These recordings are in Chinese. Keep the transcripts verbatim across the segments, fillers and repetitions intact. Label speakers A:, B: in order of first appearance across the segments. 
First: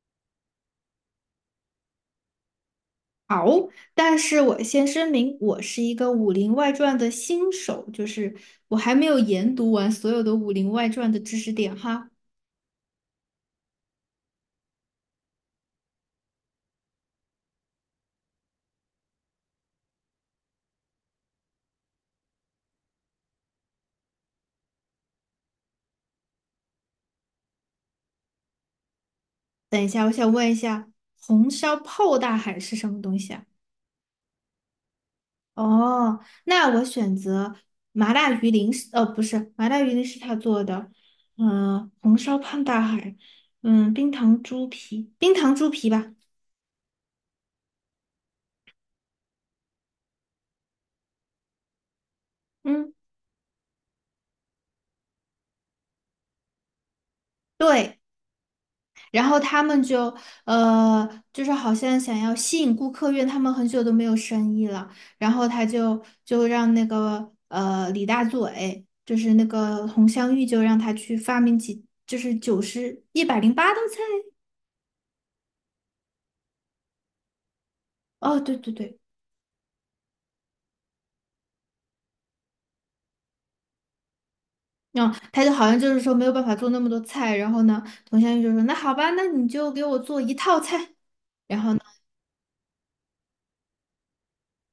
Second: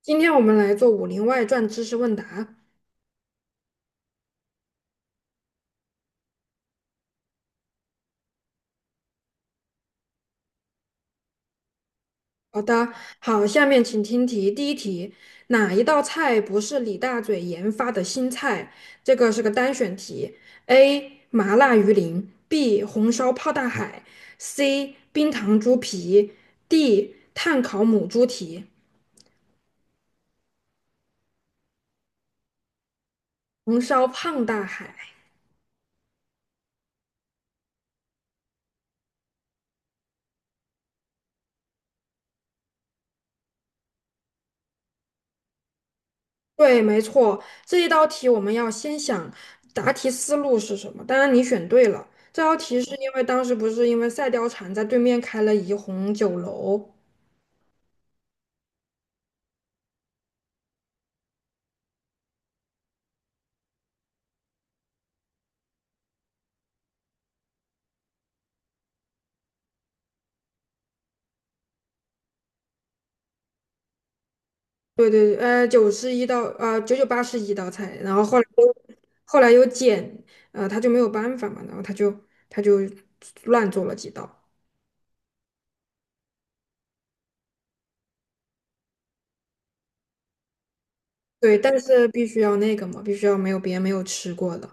A: 今天我们来做《武林外传》知识问答。
B: 好，但是我先声明，我是一个《武林外传》的新手，就是我还没有研读完所有的《武林外传》的知识点哈。
A: 好的，好，下面请听题。第一题，哪一道菜不是李大嘴研发的新菜？这个是个单选题。A. 麻辣鱼鳞，B. 红烧泡大海，C. 冰糖猪皮，D. 炭烤母猪蹄，
B: 等红烧泡大海是什么东西啊？
A: 红烧胖大海。
B: 哦，那我选择麻辣鱼鳞是呃，不是，麻辣鱼鳞是他做的，嗯、红烧胖大海，嗯，冰糖猪皮，冰糖猪皮吧，
A: 对，没错，这一道题我们要先想答题思路是什么。当然你选对了，这道题
B: 嗯，
A: 是因为当时不是因为赛貂蝉在对面开了怡红酒楼，
B: 对。然后他们就呃，就是好像想要吸引顾客，因为他们很久都没有生意了。然后他就就让那个呃李大嘴，就是那个佟湘玉，就让他去发明几，就是九十一百零八道菜。
A: 对对，呃，九十一道，呃，九九八十一道菜，然后后
B: 哦，
A: 来
B: 对对
A: 又
B: 对，
A: 后来又减，呃，他就没有办法嘛，然后他就他就乱做了几道。
B: 嗯，他就好像就是说没有办法做那么多菜。然后呢，佟湘玉就说：“那好吧，那你就给我做一套菜。”
A: 对，
B: 然后
A: 但
B: 呢，
A: 是必须要那个嘛，必须要没有别人没有吃过的。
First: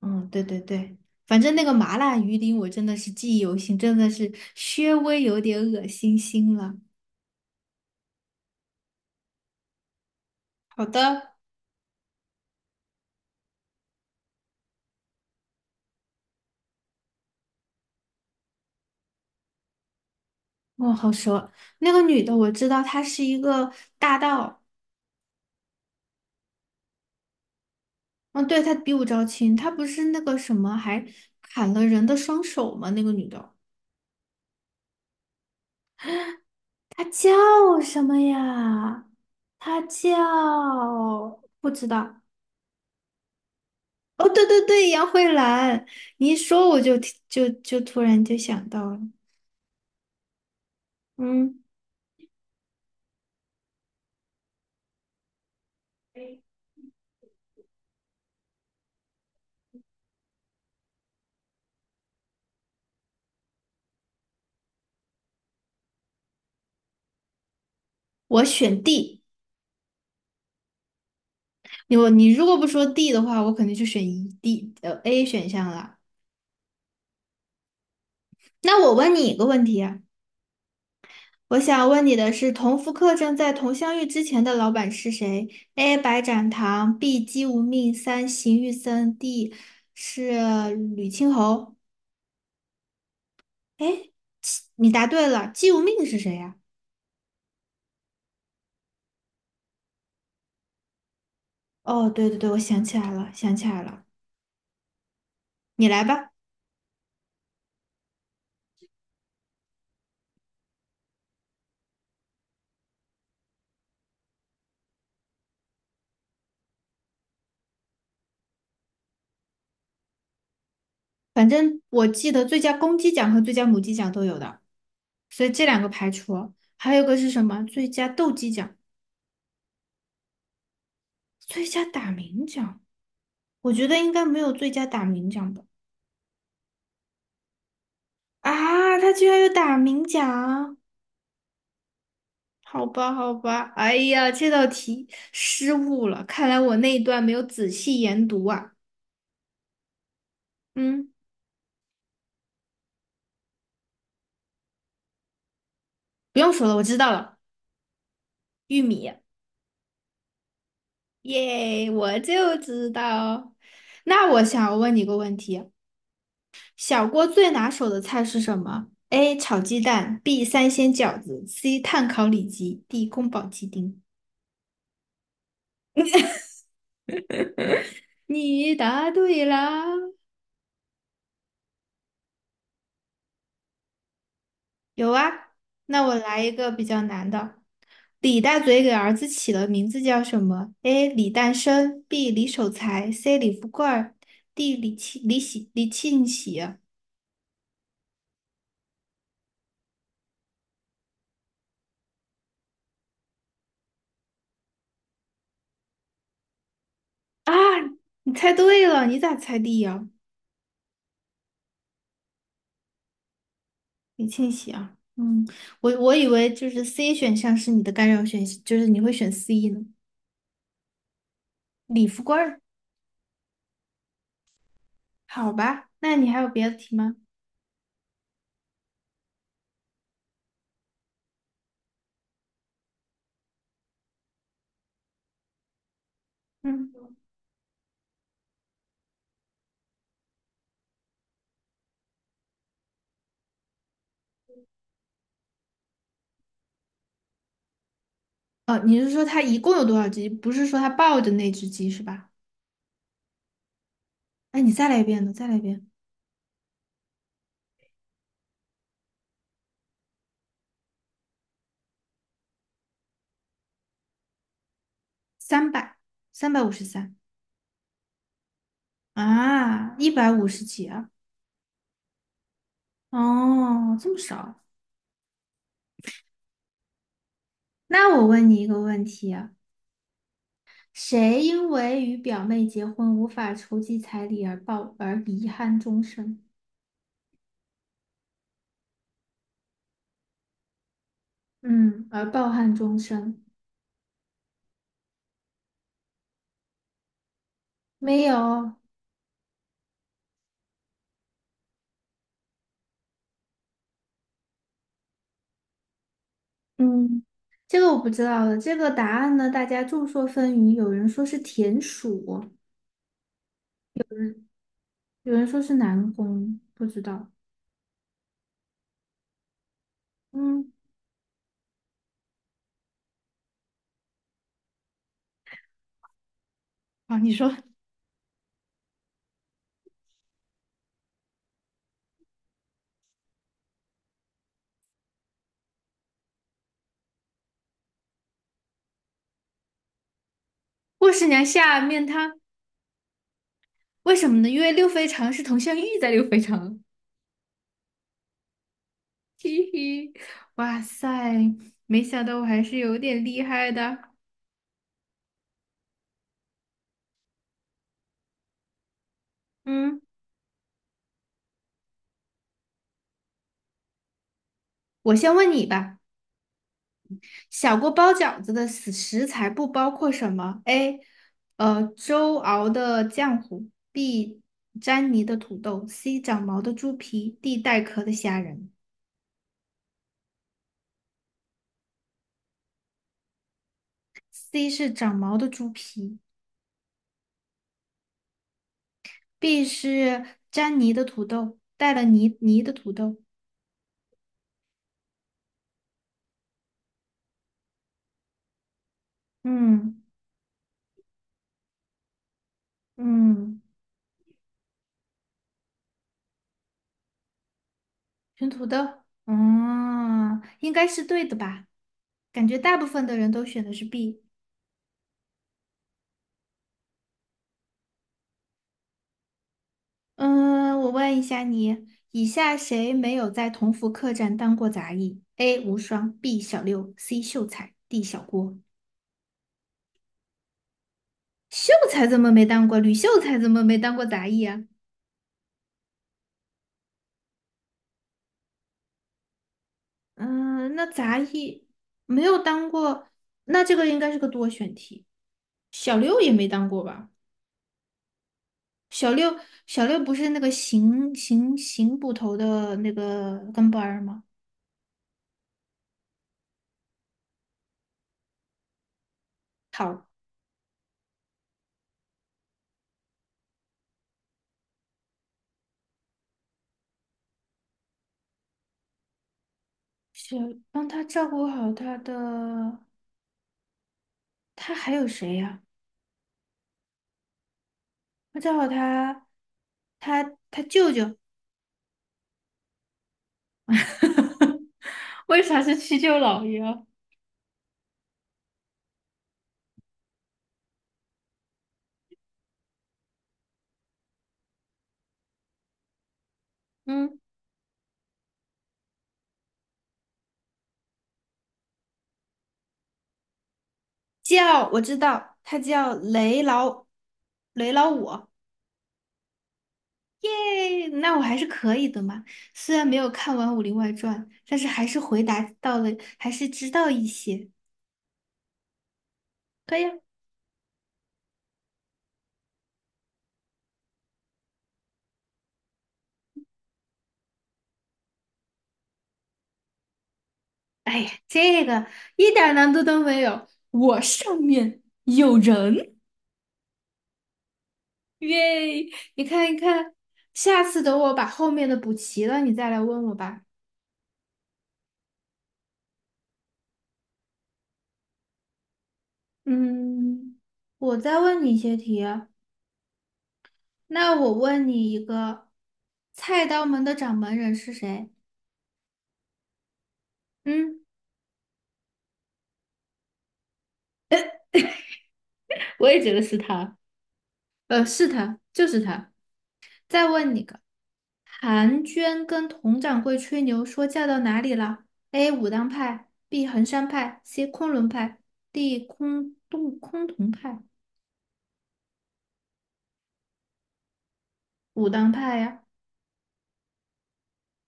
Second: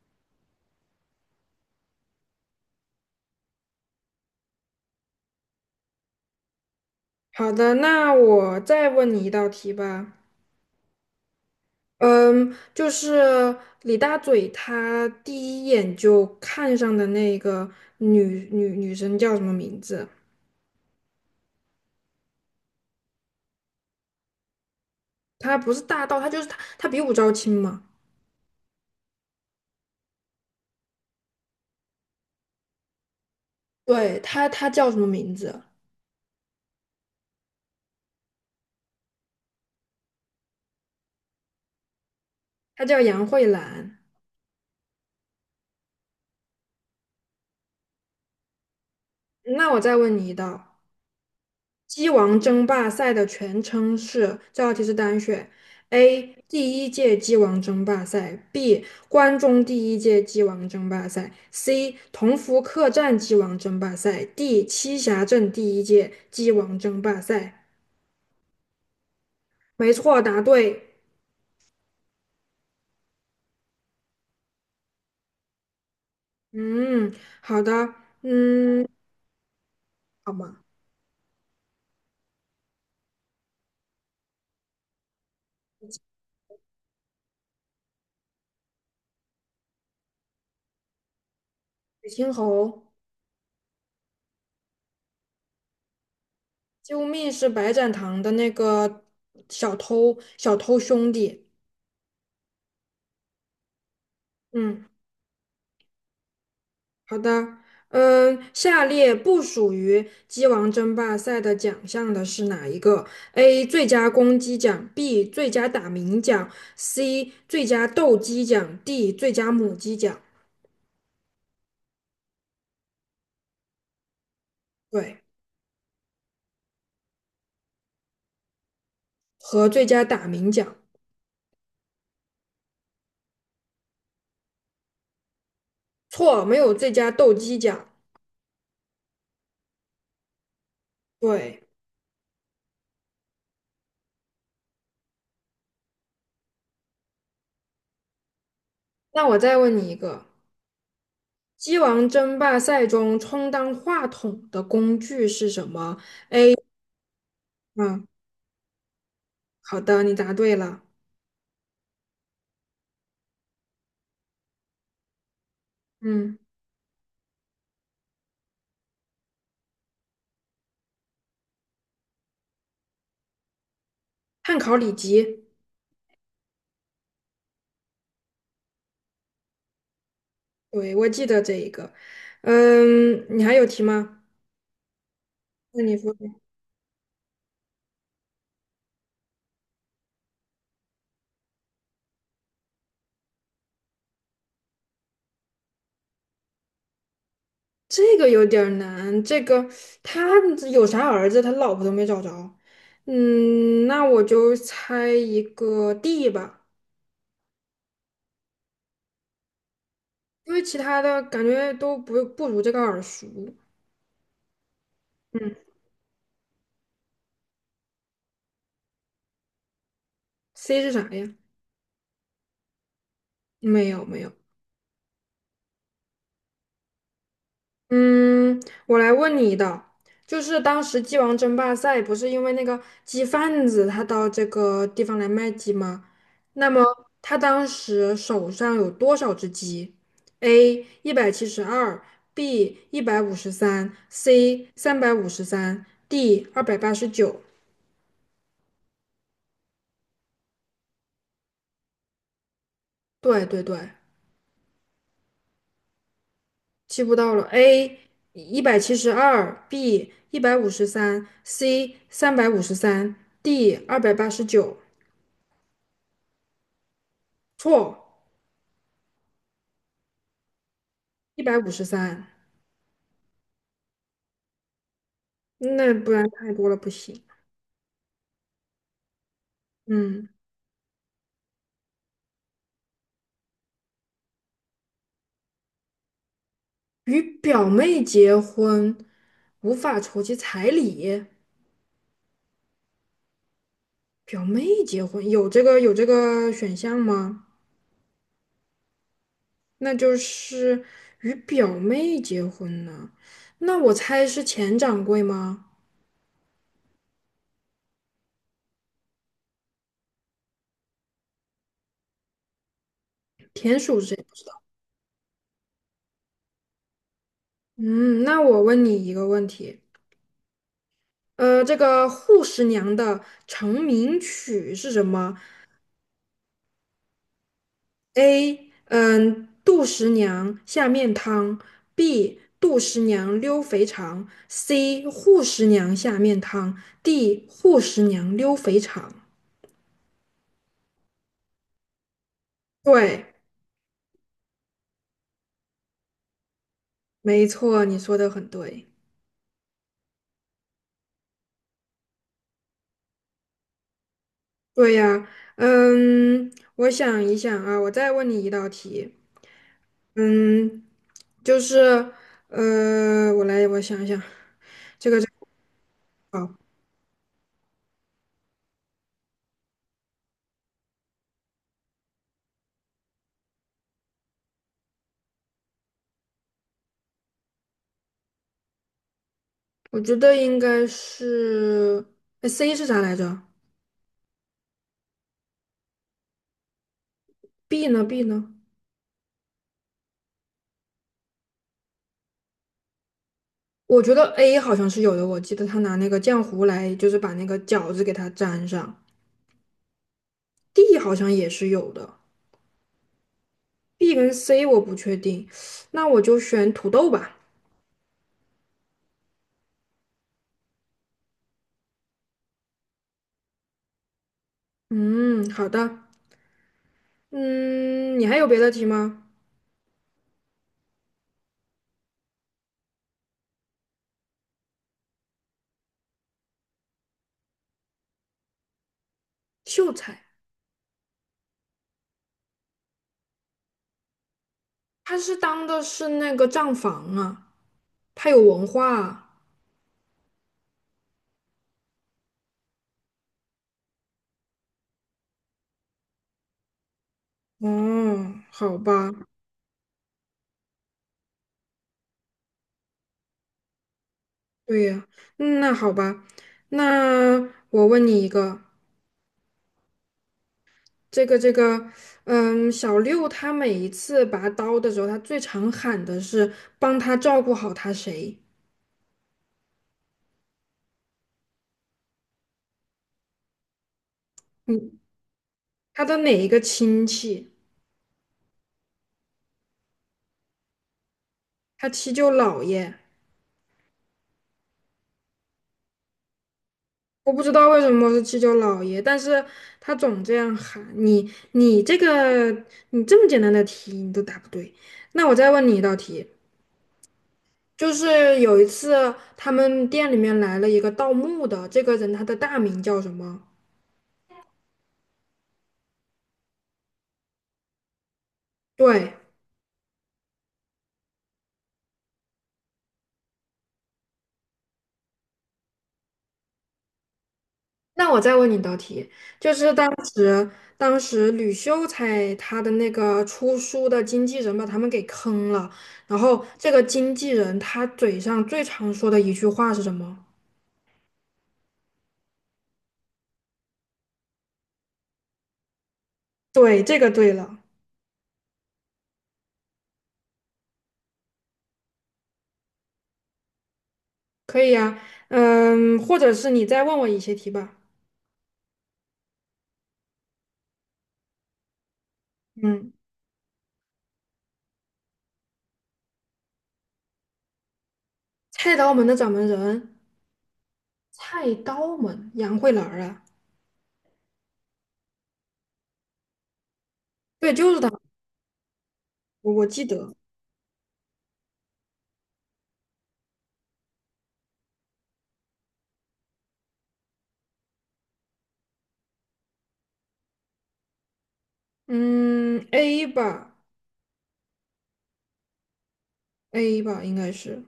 B: 嗯，对对对。反正那个麻辣鱼丁我真的是记忆犹新，真的是稍微有点恶心心了。
A: 好的，那我再问你一道题吧。
B: 好的，
A: 嗯，就是李大嘴他第一眼就看上的那个女女女生叫什么名字？
B: 哦，好熟。那个女的我知道，她是一个大盗。
A: 她不是大盗，她就是她，她比武招亲嘛。
B: 嗯，对，她比武招亲，她不是那个什么，还砍了人的双手吗？那个女的，
A: 对，她她叫什么名字？
B: 她叫什么呀？她叫不知道。
A: 她叫杨慧兰。
B: 哦，对对对，杨慧兰。你一说我就提就就突然就想到了。
A: 那我再问你一道。
B: 嗯，
A: 鸡王争霸赛的全称是，这道题是单选：A. 第一届鸡王争霸赛；B. 关中第一届鸡王争霸赛；C. 同福客栈鸡王争霸赛；D. 栖霞镇第一届鸡王争霸赛。
B: 我选 D。
A: 没错，答对。
B: 你我你如果不说 D 的话，我肯定就选一 D 呃 A 选项了。
A: 嗯，好的，
B: 那
A: 嗯，
B: 我问你一个问题啊。
A: 好嘛。
B: 我想问你的是，同福客栈在同乡遇之前的老板是谁？A. 白展堂，B. 姬无命，三邢玉森，D. 是吕青侯。
A: 水青侯，
B: 哎，你答对了，姬无命是谁呀？
A: 救命是白展堂的那个小偷，小偷兄弟。
B: 哦，对对对，我想起来了，想起来了，
A: 嗯。
B: 你来吧。
A: 好的，嗯，下列不属于鸡王争霸赛的奖项的是哪一个？A. 最佳公鸡奖，B. 最佳打鸣奖，C. 最佳斗鸡奖，D. 最佳母鸡奖。
B: 反正我记得最佳公鸡奖和最佳母鸡奖都有的，
A: 对，
B: 所以这两个排除。还有一个是什么？最佳斗鸡奖、
A: 和最佳打鸣奖。
B: 最佳打鸣奖，我觉得应该没有最佳打鸣奖吧。
A: 错，没有最佳斗鸡奖。
B: 啊，他居然有打鸣奖！
A: 对，
B: 好吧，好吧，哎呀，这道题失误了，看来我那一段没有仔细研读啊。
A: 那我再问你一个，
B: 嗯，
A: 鸡王争霸赛中充当话筒的工具是什么？
B: 不用说了，我知道了，
A: 嗯，
B: 玉米，
A: 好的，你答对了。
B: 耶，我就知道。那我想问你个问题：
A: 嗯，
B: 小郭最拿手的菜是什么？A. 炒鸡蛋，B. 三鲜饺子，C. 炭烤里脊，D. 宫保鸡丁。
A: 汉考里脊。
B: 你答对啦！
A: 对，我记得这一个。嗯，你还有题吗？
B: 有啊，
A: 那你
B: 那
A: 说
B: 我来一个比较难的。李大嘴给儿子起了名字叫什么？A. 李诞生，B. 李守财，C. 李富贵儿，D. 李庆李喜李庆喜啊。
A: 这个有点儿难，这个他有啥儿子，他老婆都没找着。嗯，那我就猜一个 D 吧，
B: 啊，你猜对了，你咋猜 D 呀？
A: 因为其他的感觉都不不如这个耳熟。
B: 李庆喜啊，嗯，
A: 嗯
B: 我我以为就是 C 选项是你的干扰选项，就是你会选 C 呢。
A: ，C 是啥呀？
B: 李富贵儿，
A: 没有没有。
B: 好吧，那你还有别的题吗？
A: 嗯，我来问你的，就是当时鸡王争霸赛不是因为那个鸡贩子他到这个地方来卖鸡吗？那么
B: 嗯，
A: 他当时手上有多少只鸡？A 一百七十二，B 一百五十三，C 三百五十三，D 二百八十九。
B: 哦，你是说他一共有多少只鸡？不是说他抱的那只鸡是吧？
A: 对对对，
B: 哎，你再来一遍呢，再来一遍，
A: 记不到了，A 一百七十二，B 一百五十三，C 三百五十三，D 二百八十九。
B: 三百，三百五十三。
A: 错。
B: 啊，一百五十几啊？
A: 一百五十三，
B: 哦，这么少啊。
A: 那不然太多了不行。
B: 那我问你一个问题啊，
A: 嗯，
B: 谁因为与表妹结婚无法筹集彩礼而抱而遗憾终生？
A: 与表妹结婚无法筹集彩礼，
B: 嗯，而抱憾终生？
A: 表妹结婚有这个有这个选项吗？
B: 没有，
A: 那就是与表妹结婚呢，那我猜是钱掌柜吗？
B: 嗯，这个我不知道了。这个答案呢，大家众说纷纭，有人说是田鼠，
A: 田鼠是谁？
B: 嗯，有人说是南宫，不知道。
A: 嗯，那我问你一个问题，
B: 嗯，
A: 呃，这个《护十娘》的成名曲是什么？
B: 啊，你说，
A: A，嗯，杜十娘下面汤；B，杜十娘溜肥肠；C，扈十娘下面汤；D，扈十娘溜肥肠。
B: 霍十娘下面她
A: 对，
B: 为什么呢？因为六非常是佟湘玉在六非常。
A: 没错，你说的很对。
B: 嘿嘿，哇塞，没想到我还是有点厉害的。
A: 对呀，嗯，我想一想啊，我再问你一道题，
B: 嗯，
A: 嗯，就是，呃，我来，我想一想，
B: 我先问你吧，
A: 好，
B: 小锅包饺子的食食材不包括什么？A，呃，粥熬的浆糊；B，沾泥的土豆；C，长毛的猪皮；D，带壳的虾仁。
A: 我觉得应该是，哎，C 是啥来着
B: C 是长毛的猪皮
A: ？B 呢？B 呢？
B: ，B 是粘泥的土豆，带了泥泥的土豆。
A: 我觉得 A 好像是有的，我记得他拿那个浆糊来，就是把那个饺子给它粘上。
B: 嗯
A: D 好像也是有的
B: 嗯。
A: ，B 跟 C 我不确定，那我就选土豆吧。
B: 选土豆，嗯，应该是对的吧？感觉大部分的人都选的是 B。
A: 嗯，好的。嗯，你还有别的题吗？
B: 嗯，我问一下你，以下谁没有在同福客栈当过杂役？A. 无双，B. 小六，C. 秀才，D. 小郭。
A: 秀才，
B: 秀才怎么没当过？吕秀才怎么没当过杂役啊？
A: 他是当的是那个账房啊，他有文化啊。
B: 嗯，那杂役没有当过，那这个应该是个多选题。小六也没当过吧？
A: 哦，好吧，
B: 小六，小六不是那个邢邢邢捕头的那个跟班儿吗？
A: 对呀，嗯那好吧，那我问你一个。
B: 好，
A: 这个这个，嗯，小六他每一次拔刀的时候，他最常喊的是帮他照顾好他谁，
B: 小帮他照顾好他的，他还
A: 嗯，
B: 有谁呀？
A: 他的哪一个亲戚，
B: 他照顾他，他他舅舅，
A: 他七舅姥爷，
B: 为啥是七舅姥爷啊？
A: 我不知道为什么是七舅姥爷，但是他总这样喊你，你这个你这么简单的题你都答不对，那我再问你一道题，
B: 嗯，
A: 就是有一次他们店里面来了一个盗墓的，这个人他的大名叫什么？
B: 叫我知道，他叫雷老雷老五，
A: 对。
B: 耶，那我还是可以的嘛。虽然没有看完《武林外传》，但是还是回答到了，还是知道一些。
A: 那我再问你一道题，就是
B: 可以
A: 当
B: 啊
A: 时当时吕秀才他的那个出书的经纪人把他们给坑了，然后这个经纪人他嘴上最常说的一句话是什么？
B: 哎呀，这个一点儿难度都没有，我上面有人，
A: 对，这个对了，
B: 耶！你看一看，下次等我把后面的补齐了，你再来问我吧。
A: 可以呀，嗯，或者是你再问我一些题吧。
B: 嗯，我再问你一些题啊
A: 嗯，
B: 那我问你一个，菜刀门的掌门人是谁？
A: 菜刀门的掌门人，
B: 嗯，
A: 菜刀门杨慧兰儿啊，
B: 我也觉得是他。
A: 对，就是
B: 呃，
A: 他，
B: 是他，就是他。
A: 我我记
B: 再
A: 得，
B: 问你个，韩娟跟佟掌柜吹牛说嫁到哪里了？A. 武当派，B. 衡山派，C. 昆仑派，D. 空洞崆峒派。
A: 嗯，A 吧
B: 武当派呀？
A: ，A 吧，应该是，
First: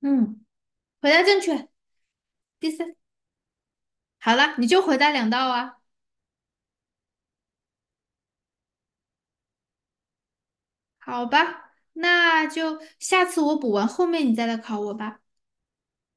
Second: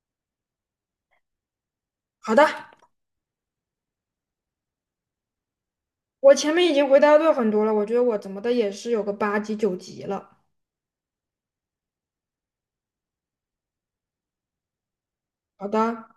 B: 嗯，回答正确，
A: 好的。
B: 第三。好了，你就回答两道啊，
A: 我前面已经回答对很多了，我觉得我怎么的也是有个八级九级了。
B: 好吧，那就下次我补完，后面你再来考我吧。
A: 好的。